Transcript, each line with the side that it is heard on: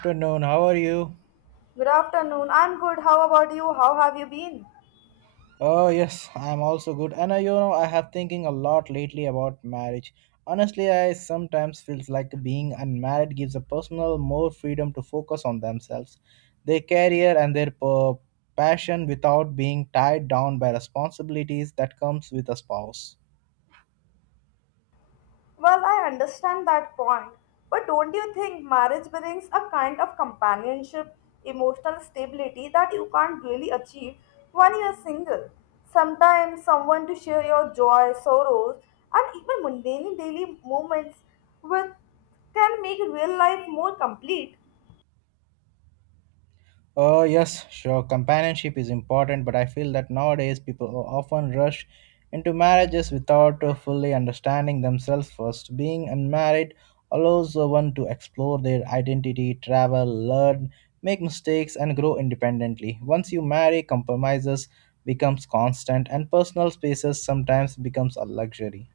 right: Afternoon, how are you?
left: Good afternoon. I'm good. How about you? How have you been?
right: Oh yes, I'm also good, and you know, I have thinking a lot lately about marriage. Honestly, I sometimes feels like being unmarried gives a personal more freedom to focus on themselves, their career, and their passion without being tied down by responsibilities that comes with a spouse.
left: Well, I understand that point. But don't you think marriage brings a kind of companionship, emotional stability that you can't really achieve when you're single? Sometimes someone to share your joy, sorrows, and even mundane daily moments with can make real life more complete.
right: Yes, sure. Companionship is important, but I feel that nowadays people often rush into marriages without fully understanding themselves first. Being unmarried allows one to explore their identity, travel, learn, make mistakes, and grow independently. Once you marry, compromises becomes constant, and personal spaces sometimes becomes a luxury.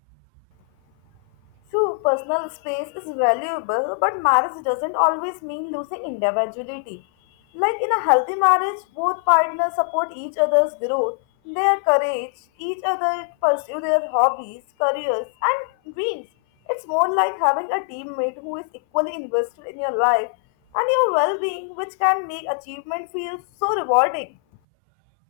left: True, personal space is valuable, but marriage doesn't always mean losing individuality. Like in a healthy marriage, both partners support each other's growth, their courage, each other pursue their hobbies, careers, and dreams. It's more like having a teammate who is equally invested in your life and your well being, which can make achievement feel so rewarding.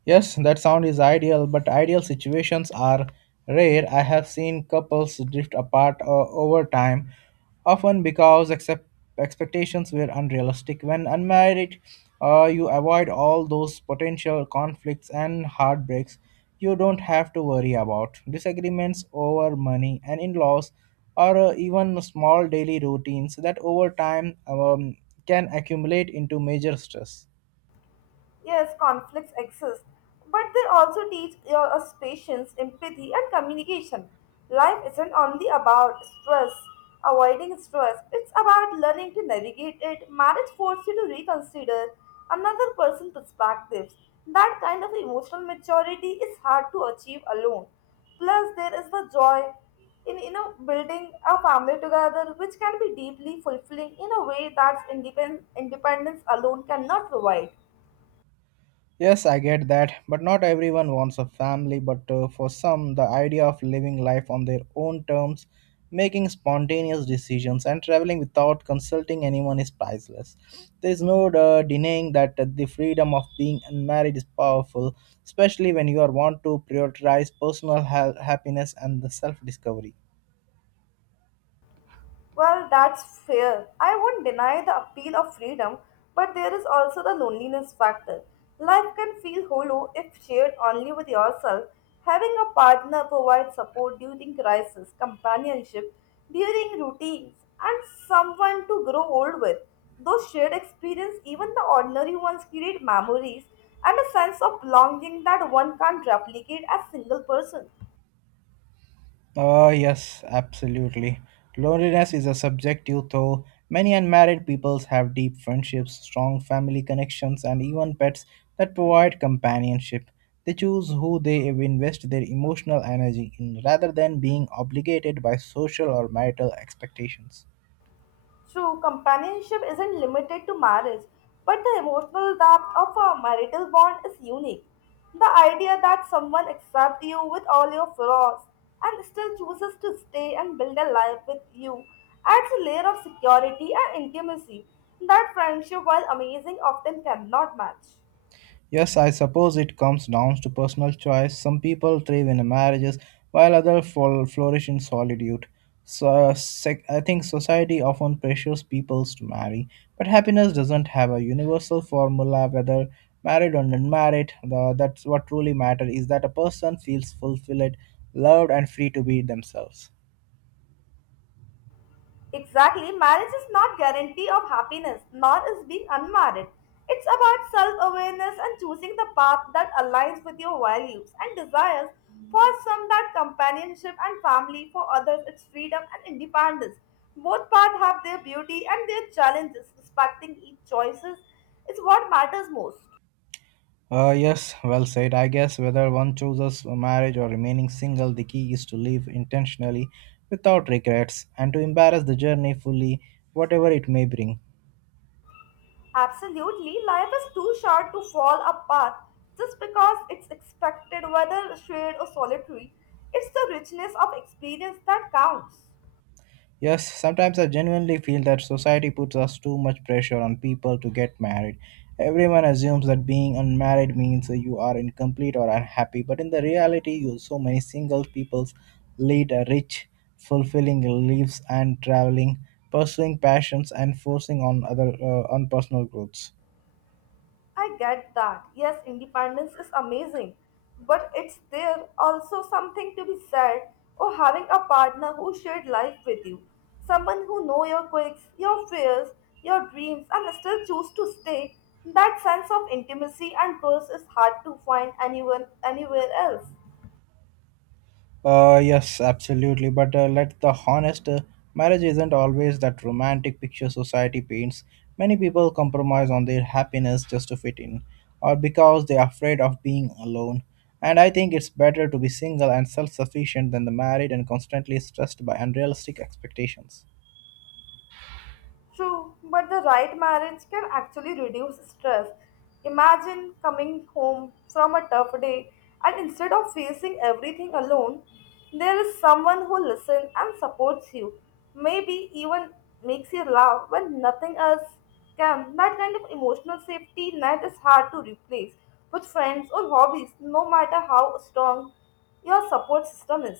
right: Yes, that sound is ideal, but ideal situations are rare. I have seen couples drift apart over time, often because expectations were unrealistic. When unmarried, you avoid all those potential conflicts and heartbreaks you don't have to worry about. Disagreements over money and in laws, or even small daily routines that over time can accumulate into major stress.
left: Yes, conflicts exist, but they also teach us patience, empathy, and communication. Life isn't only about stress, avoiding stress, it's about learning to navigate it. Marriage forces you to reconsider another person's perspectives. That kind of emotional maturity is hard to achieve alone. Plus, there is the joy in building a family together, which can be deeply fulfilling in a way that independence alone cannot provide.
right: Yes, I get that, but not everyone wants a family, but for some, the idea of living life on their own terms, making spontaneous decisions, and traveling without consulting anyone is priceless. There is no denying that the freedom of being unmarried is powerful, especially when you are want to prioritize personal happiness and the self-discovery.
left: Well, that's fair. I won't deny the appeal of freedom, but there is also the loneliness factor. Life can feel hollow if shared only with yourself. Having a partner provides support during crisis, companionship, during routines, and someone to grow old with. Those shared experience, even the ordinary ones, create memories and a sense of belonging that one can't replicate as single person.
right: Oh, yes, absolutely. Loneliness is a subjective though. Many unmarried peoples have deep friendships, strong family connections, and even pets that provide companionship. They choose who they invest their emotional energy in rather than being obligated by social or marital expectations.
left: True, companionship isn't limited to marriage, but the emotional depth of a marital bond is unique. The idea that someone accepts you with all your flaws and still chooses to stay and build a life with you adds a layer of security and intimacy that friendship, while amazing, often cannot match.
right: Yes, I suppose it comes down to personal choice. Some people thrive in marriages, while others flourish in solitude. So, I think society often pressures people to marry, but happiness doesn't have a universal formula. Whether married or unmarried, that's what truly matters: is that a person feels fulfilled, loved, and free to be themselves.
left: Exactly, marriage is not guarantee of happiness, nor is being unmarried. It's about self-awareness and choosing the path that aligns with your values and desires. For some, that companionship and family. For others, it's freedom and independence. Both paths have their beauty and their challenges. Respecting each choices is what matters most.
right: Yes, well said. I guess whether one chooses a marriage or remaining single, the key is to live intentionally without regrets and to embrace the journey fully, whatever it may bring.
left: Absolutely, life is too short to fall apart just because it's expected, whether shared or solitary. It's the richness of experience that counts.
right: Yes, sometimes I genuinely feel that society puts us too much pressure on people to get married. Everyone assumes that being unmarried means you are incomplete or unhappy, but in the reality, you so many single people lead a rich, fulfilling lives and traveling, pursuing passions and forcing on other on personal growths.
left: I get that. Yes, independence is amazing, but it's there also something to be said or having a partner who shared life with you. Someone who know your quirks, your fears, your dreams and still choose to stay. That sense of intimacy and trust is hard to find anyone anywhere else.
right: Yes, absolutely. But let the honest, marriage isn't always that romantic picture society paints. Many people compromise on their happiness just to fit in, or because they're afraid of being alone. And I think it's better to be single and self sufficient than the married and constantly stressed by unrealistic expectations.
left: True, but the right marriage can actually reduce stress. Imagine coming home from a tough day and instead of facing everything alone, there is someone who listens and supports you. Maybe even makes you laugh when nothing else can. That kind of emotional safety net is hard to replace with friends or hobbies, no matter how strong your support system is.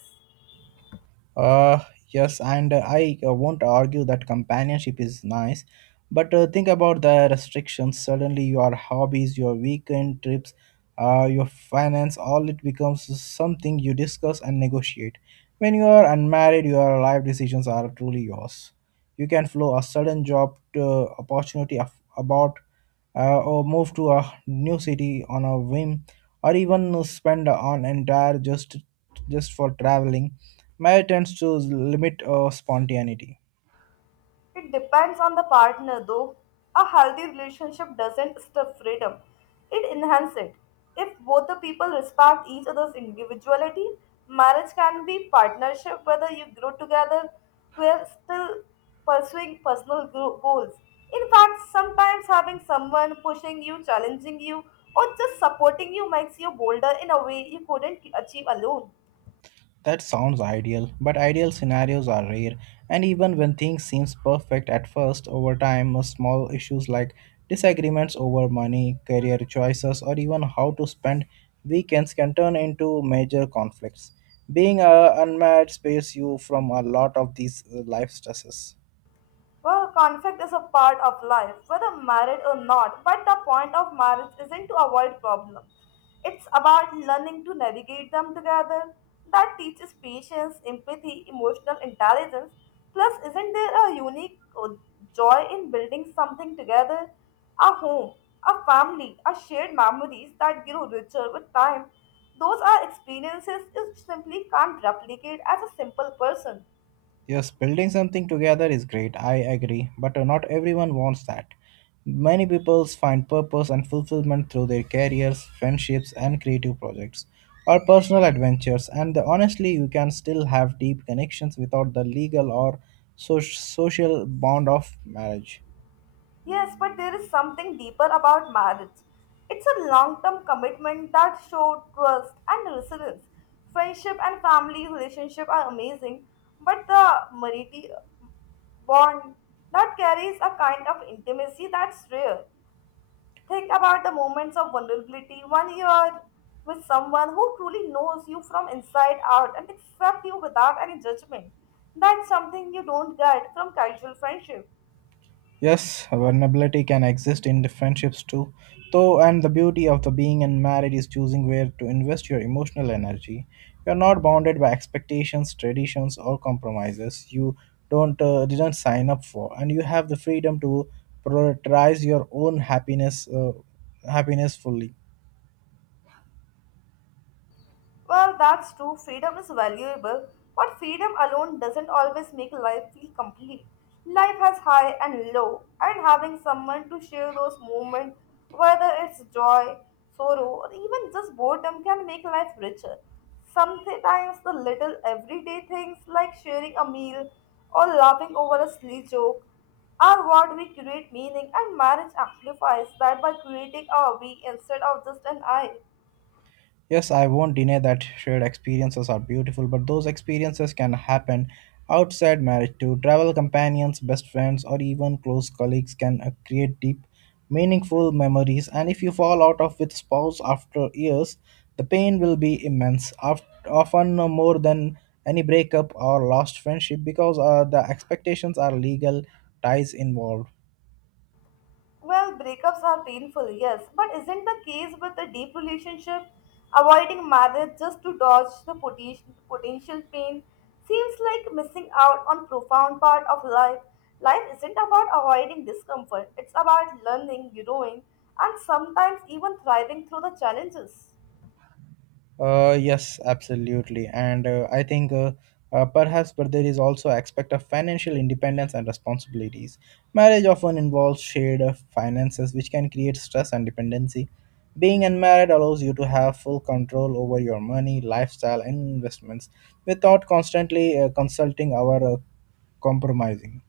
right: Uh, yes, and I won't argue that companionship is nice, but think about the restrictions. Suddenly, your hobbies, your weekend trips, your finance, all it becomes something you discuss and negotiate. When you are unmarried, your life decisions are truly yours. You can flow a sudden job to opportunity of, about or move to a new city on a whim or even spend an entire just for traveling Maya tends to limit spontaneity.
left: It depends on the partner, though. A healthy relationship doesn't stuff freedom, it enhances it. If both the people respect each other's individuality, marriage can be partnership whether you grow together while still pursuing personal goals. In fact, sometimes having someone pushing you, challenging you, or just supporting you makes you bolder in a way you couldn't achieve alone.
right: That sounds ideal, but ideal scenarios are rare, and even when things seem perfect at first, over time, small issues like disagreements over money, career choices, or even how to spend weekends can turn into major conflicts. Being a unmarried space you from a lot of these life stresses.
left: Well, conflict is a part of life, whether married or not, but the point of marriage isn't to avoid problems. It's about learning to navigate them together. That teaches patience, empathy, emotional intelligence. Plus, isn't there a unique joy in building something together? A home, a family, a shared memories that grow richer with time. Those are experiences you simply can't replicate as a simple person.
right: Yes, building something together is great, I agree, but not everyone wants that. Many people find purpose and fulfillment through their careers, friendships, and creative projects, or personal adventures, and honestly, you can still have deep connections without the legal or social bond of marriage.
left: Yes, but there is something deeper about marriage. It's a long term commitment that shows trust and resilience. Friendship and family relationship are amazing, but the marital bond that carries a kind of intimacy that's rare. Think about the moments of vulnerability when you are with someone who truly knows you from inside out and accepts you without any judgment. That's something you don't get from casual friendship.
right: Yes, vulnerability can exist in the friendships too, though, and the beauty of the being in marriage is choosing where to invest your emotional energy. You're not bounded by expectations, traditions, or compromises you don't didn't sign up for, and you have the freedom to prioritize your own happiness happiness fully.
left: Well, that's true. Freedom is valuable, but freedom alone doesn't always make life feel complete. Life has high and low, and having someone to share those moments, whether it's joy, sorrow, or even just boredom, can make life richer. Sometimes the little everyday things like sharing a meal or laughing over a silly joke are what we create meaning, and marriage amplifies that by creating a we instead of just an I.
right: Yes, I won't deny that shared experiences are beautiful, but those experiences can happen outside marriage too. Travel companions, best friends, or even close colleagues can create deep, meaningful memories. And if you fall out of with spouse after years, the pain will be immense, often more than any breakup or lost friendship, because the expectations are legal ties involved.
left: Well, breakups are painful, yes, but isn't the case with a deep relationship? Avoiding marriage just to dodge the potential pain seems like missing out on profound part of life. Life isn't about avoiding discomfort; it's about learning, growing, and sometimes even thriving through the challenges.
right: Yes, absolutely, and I think perhaps, but there is also aspect of financial independence and responsibilities. Marriage often involves shared finances, which can create stress and dependency. Being unmarried allows you to have full control over your money, lifestyle, and investments without constantly consulting our compromising.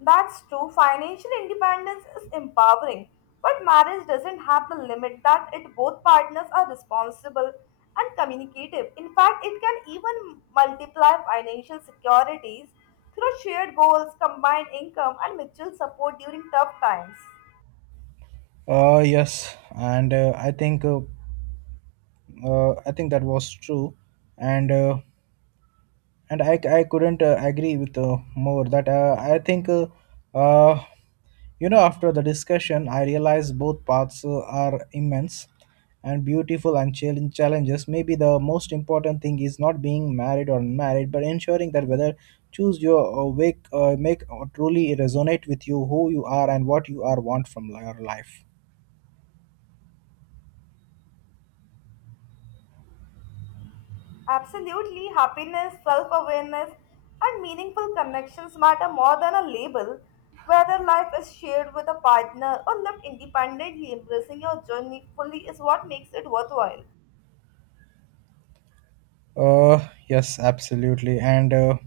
left: That's true. Financial independence is empowering, but marriage doesn't have the limit that it both partners are responsible and communicative. In fact, it can even multiply financial securities through shared goals, combined income, and mutual support during tough times.
right: Yes, and I think that was true, and. Uh, and I couldn't agree with more that I think uh, you know, after the discussion I realized both paths are immense and beautiful and challenges. Maybe the most important thing is not being married or unmarried, but ensuring that whether choose your wake make or truly resonate with you who you are and what you are want from your life.
left: Absolutely, happiness, self awareness, and meaningful connections matter more than a label. Whether life is shared with a partner or lived independently, embracing your journey fully is what makes it worthwhile.
right: Yes, absolutely. And uh,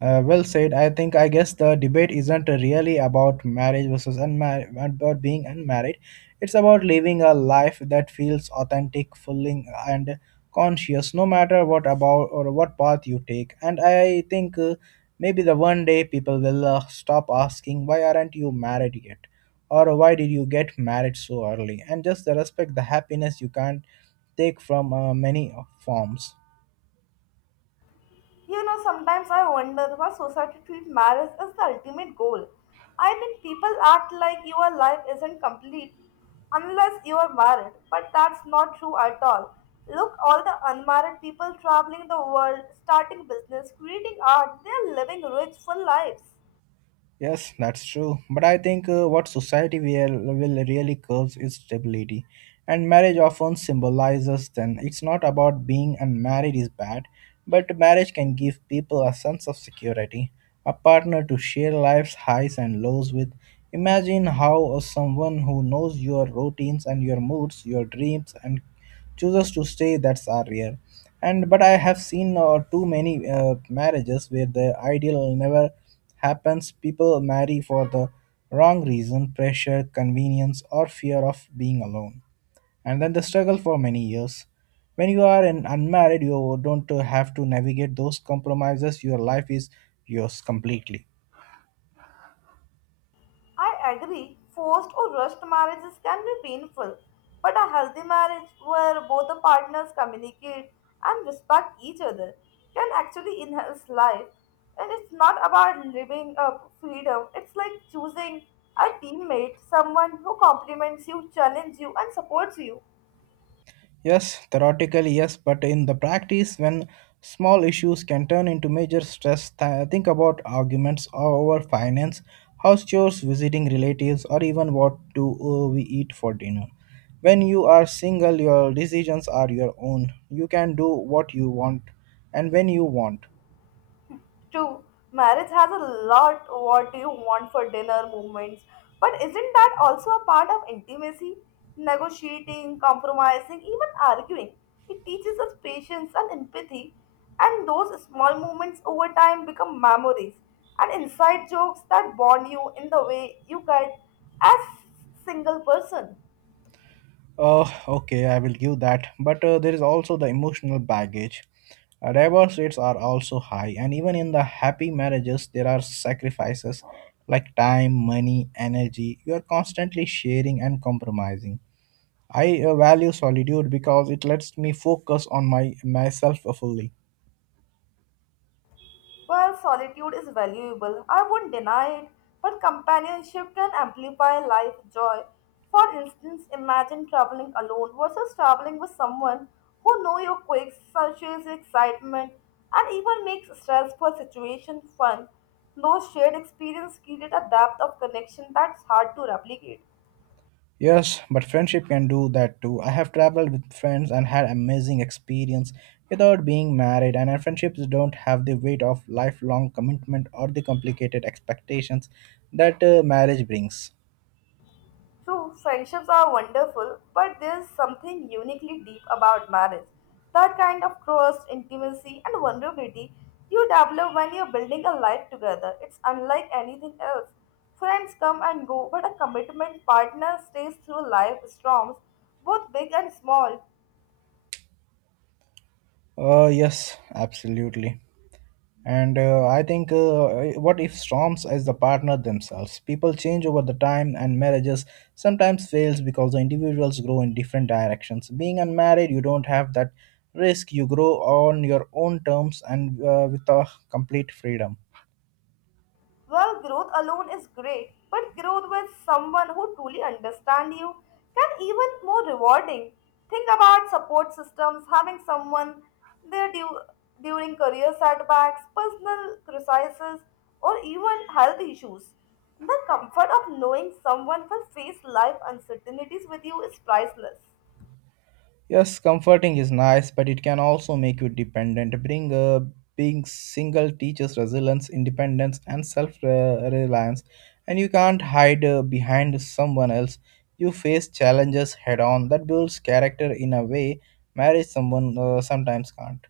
right: uh, well said. I think, I guess the debate isn't really about marriage versus unmarried, about being unmarried. It's about living a life that feels authentic, fulfilling, and conscious, no matter what about or what path you take. And I think maybe the one day people will stop asking, "Why aren't you married yet?" Or "Why did you get married so early?" And just respect the happiness you can't take from many forms.
left: You know, sometimes I wonder why society treats marriage as the ultimate goal. I mean, people act like your life isn't complete unless you are married, but that's not true at all. Look, all the unmarried people traveling the world, starting business, creating art, they're living rich, full lives.
right: Yes, that's true. But I think what society will really curves is stability. And marriage often symbolizes then it's not about being unmarried is bad, but marriage can give people a sense of security, a partner to share life's highs and lows with. Imagine how someone who knows your routines and your moods, your dreams, and chooses to stay, that's are rare, and but I have seen too many marriages where the ideal never happens. People marry for the wrong reason: pressure, convenience, or fear of being alone, and then the struggle for many years. When you are an unmarried, you don't have to navigate those compromises. Your life is yours completely.
left: I agree, forced or rushed marriages can be painful, but a healthy marriage where both the partners communicate and respect each other can actually enhance life. And it's not about living up freedom, it's like choosing a teammate, someone who compliments you, challenges you, and supports you.
right: Yes, theoretically, yes, but in the practice, when small issues can turn into major stress, think about arguments over finance, house chores, visiting relatives, or even what do we eat for dinner. When you are single, your decisions are your own. You can do what you want and when you want.
left: True, marriage has a lot what do you want for dinner moments, but isn't that also a part of intimacy? Negotiating, compromising, even arguing. It teaches us patience and empathy, and those small moments over time become memories and inside jokes that bond you in the way you get as single person.
right: Okay, I will give that. But there is also the emotional baggage. Divorce rates are also high, and even in the happy marriages, there are sacrifices like time, money, energy. You are constantly sharing and compromising. I value solitude because it lets me focus on my myself fully.
left: While solitude is valuable, I won't deny it, but companionship can amplify life's joy. For instance, imagine traveling alone versus traveling with someone who knows your quirks, searches excitement, and even makes stressful situations fun. Those shared experiences create a depth of connection that's hard to replicate.
right: Yes, but friendship can do that too. I have traveled with friends and had amazing experience without being married, and our friendships don't have the weight of lifelong commitment or the complicated expectations that marriage brings.
left: True, friendships are wonderful, but there's something uniquely deep about marriage. That kind of trust, intimacy, and vulnerability you develop when you're building a life together. It's unlike anything else. Friends come and go, but a commitment partner stays through life storms, both big and small.
right: Oh, yes, absolutely. And what if storms as the partner themselves? People change over the time, and marriages sometimes fails because the individuals grow in different directions. Being unmarried, you don't have that risk. You grow on your own terms and with a complete freedom.
left: Well, growth alone is great, but growth with someone who truly understands you can even more rewarding. Think about support systems, having someone there during career setbacks, personal crises, or even health issues. The comfort of knowing someone will face life uncertainties with you is priceless.
right: Yes, comforting is nice, but it can also make you dependent. Being single teaches resilience, independence, and self-reliance, and you can't hide behind someone else. You face challenges head-on. That builds character in a way marriage someone sometimes can't.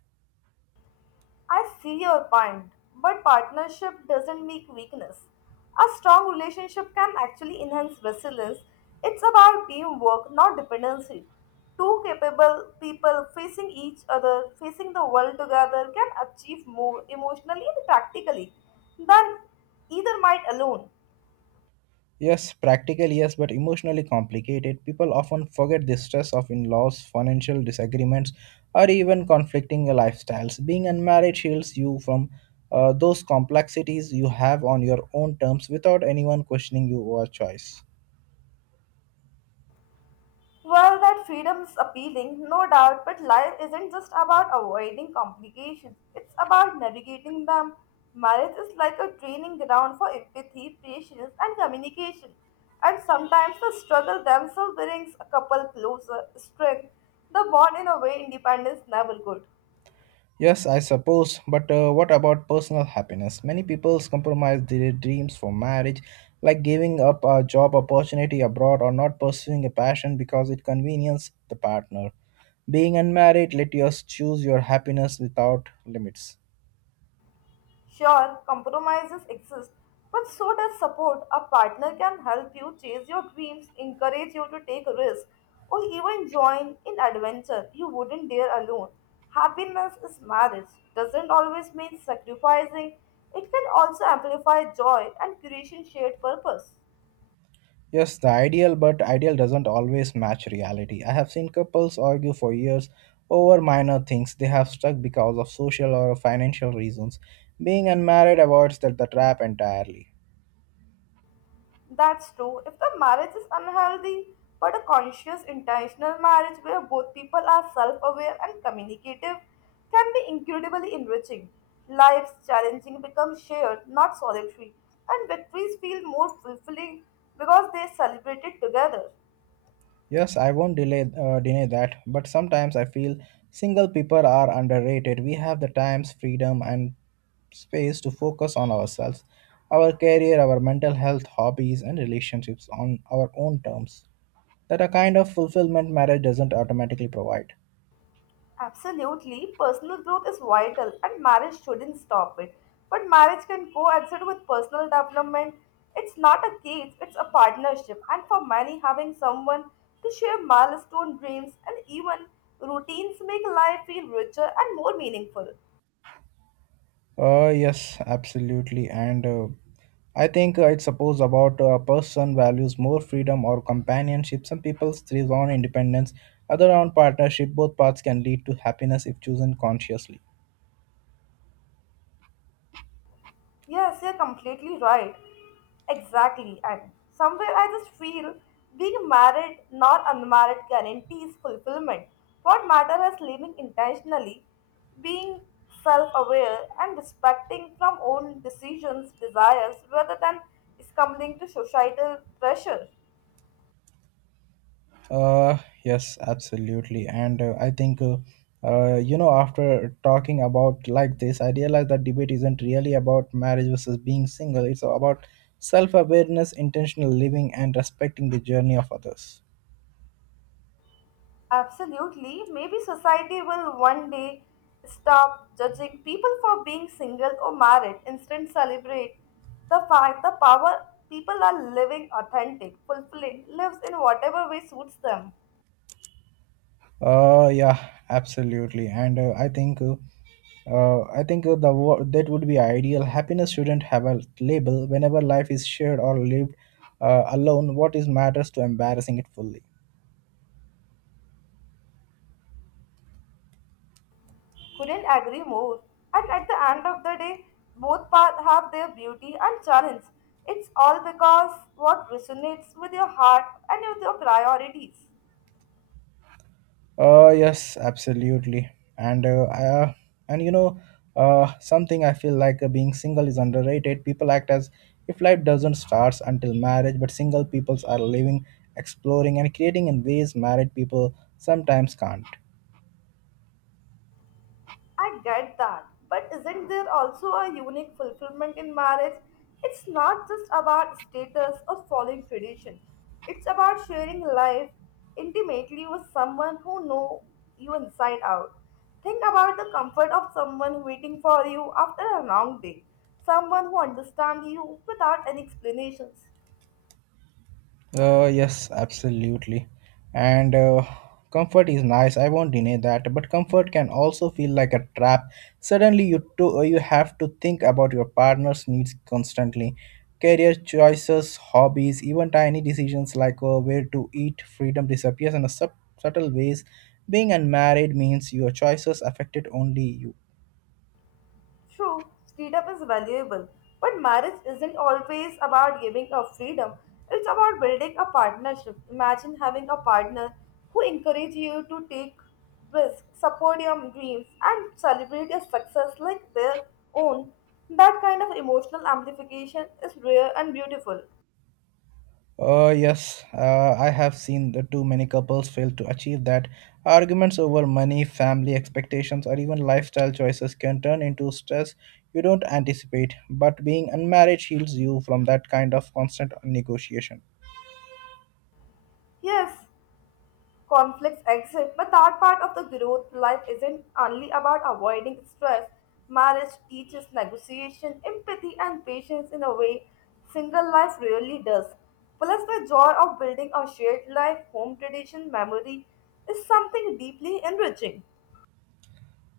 left: I see your point, but partnership doesn't make weakness. A strong relationship can actually enhance resilience. It's about teamwork, not dependency. Two capable people facing each other, facing the world together, can achieve more emotionally and practically than either might alone.
right: Yes, practical, yes, but emotionally complicated. People often forget the stress of in laws, financial disagreements, or even conflicting lifestyles. Being unmarried shields you from those complexities you have on your own terms without anyone questioning your choice.
left: Well, that freedom's appealing, no doubt, but life isn't just about avoiding complications, it's about navigating them. Marriage is like a training ground for empathy, patience, and communication. And sometimes the struggle themselves brings a couple closer, strength the bond in a way independence never could.
right: Yes, I suppose, but what about personal happiness? Many people compromise their dreams for marriage, like giving up a job opportunity abroad or not pursuing a passion because it conveniences the partner. Being unmarried let you choose your happiness without limits.
left: Sure, compromises exist, but so does support. A partner can help you chase your dreams, encourage you to take risks, or even join in adventure you wouldn't dare alone. Happiness is marriage. Doesn't always mean sacrificing. It can also amplify joy and creation shared purpose.
right: Yes, the ideal, but ideal doesn't always match reality. I have seen couples argue for years over minor things they have stuck because of social or financial reasons. Being unmarried avoids that the trap entirely.
left: That's true. If the marriage is unhealthy, but a conscious, intentional marriage where both people are self aware and communicative can be incredibly enriching. Life's challenging become shared, not solitary, and victories feel more fulfilling because they are celebrated together.
right: Yes, I won't deny that, but sometimes I feel single people are underrated. We have the times, freedom, and space to focus on ourselves, our career, our mental health, hobbies, and relationships on our own terms that a kind of fulfillment marriage doesn't automatically provide.
left: Absolutely, personal growth is vital and marriage shouldn't stop it. But marriage can coexist with personal development. It's not a cage, it's a partnership. And for many, having someone to share milestone dreams and even routines make life feel richer and more meaningful.
right: Yes, absolutely. And I think it suppose about a person values more freedom or companionship. Some people thrive on independence, other on partnership. Both paths can lead to happiness if chosen consciously.
left: Yes, you're completely right. Exactly. And somewhere I just feel being married, not unmarried, guarantees fulfillment. What matters is living intentionally, being self aware, and respecting from own decisions, desires, rather than succumbing to societal pressure.
right: Uh, yes, absolutely. And you know, after talking about like this, I realized that debate isn't really about marriage versus being single. It's about self-awareness, intentional living, and respecting the journey of others.
left: Absolutely. Maybe society will one day stop judging people for being single or married. Instead, celebrate the fact the power people are living authentic, fulfilling lives in whatever way suits them.
right: Yeah, absolutely. And I think the wo- that would be ideal. Happiness shouldn't have a label. Whenever life is shared or lived alone, what is matters to embarrassing it fully.
left: Couldn't agree more. And at the end of the day, both paths have their beauty and challenge. It's all because what resonates with your heart and with your priorities.
right: Yes, absolutely. And you know, something I feel like being single is underrated. People act as if life doesn't start until marriage, but single peoples are living, exploring, and creating in ways married people sometimes can't.
left: I get that, but isn't there also a unique fulfillment in marriage? It's not just about status or following tradition. It's about sharing life intimately with someone who know you inside out. Think about the comfort of someone waiting for you after a long day, someone who understands you without any explanations.
right: Yes, absolutely. And comfort is nice. I won't deny that. But comfort can also feel like a trap. Suddenly, you have to think about your partner's needs constantly. Career choices, hobbies, even tiny decisions like where to eat, freedom disappears in a subtle ways. Being unmarried means your choices affected only you.
left: True, freedom is valuable, but marriage isn't always about giving up freedom. It's about building a partnership. Imagine having a partner who encourages you to take risks, support your dreams, and celebrate your success like their own. That kind of emotional amplification is rare and beautiful.
right: Yes, I have seen the too many couples fail to achieve that. Arguments over money, family expectations, or even lifestyle choices can turn into stress you don't anticipate, but being unmarried shields you from that kind of constant negotiation.
left: Yes, conflicts exist, but that part of the growth life isn't only about avoiding stress. Marriage teaches negotiation, empathy, and patience in a way single life really does. Plus, the joy of building a shared life, home tradition, memory is something deeply enriching.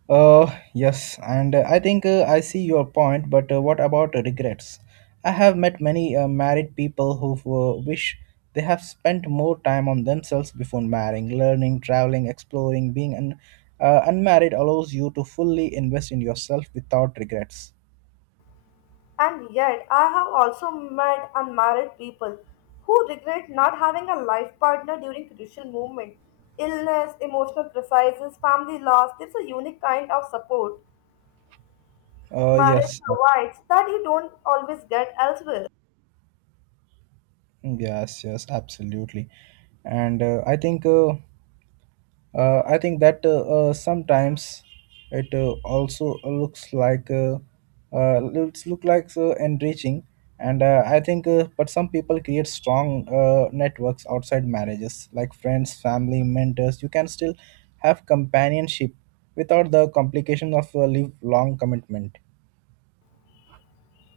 right: Uh, yes, and I see your point, but what about regrets? I have met many married people who wish they have spent more time on themselves before marrying. Learning, traveling, exploring, unmarried allows you to fully invest in yourself without regrets.
left: And yet, I have also met unmarried people who regret not having a life partner during crucial moments illness, emotional crises, family loss. There's a unique kind of support
right: Uh,
left: marriage
right: yes,
left: provides that you don't always get elsewhere.
right: yes, absolutely. And I think that sometimes it also looks like look like so enriching, and but some people create strong networks outside marriages, like friends, family, mentors. You can still have companionship without the complication of a live long commitment.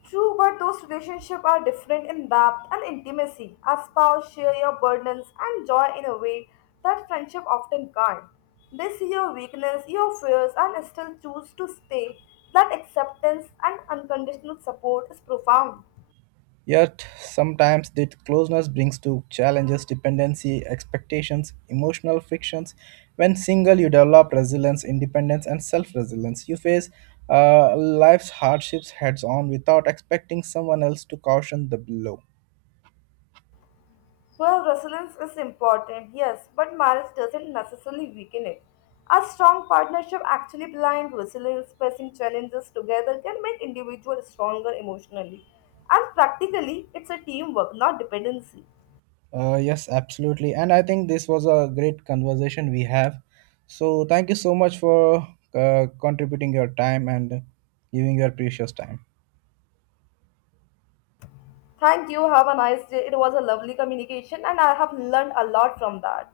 left: True, but those relationships are different in depth and intimacy. A spouse share your burdens and joy in a way that friendship often can't. They see your weakness, your fears, and still choose to stay. That acceptance and unconditional support is profound.
right: Yet, sometimes that closeness brings to challenges, dependency, expectations, emotional frictions. When single, you develop resilience, independence, and self resilience. You face life's hardships heads on without expecting someone else to caution the blow.
left: Well, resilience is important, yes, but marriage doesn't necessarily weaken it. A strong partnership, actually blind resilience, facing challenges together can make individuals stronger emotionally. And practically, it's a teamwork, not dependency.
right: Yes, absolutely. And I think this was a great conversation we have. So, thank you so much for contributing your time and giving your precious time.
left: Thank you. Have a nice day. It was a lovely communication, and I have learned a lot from that.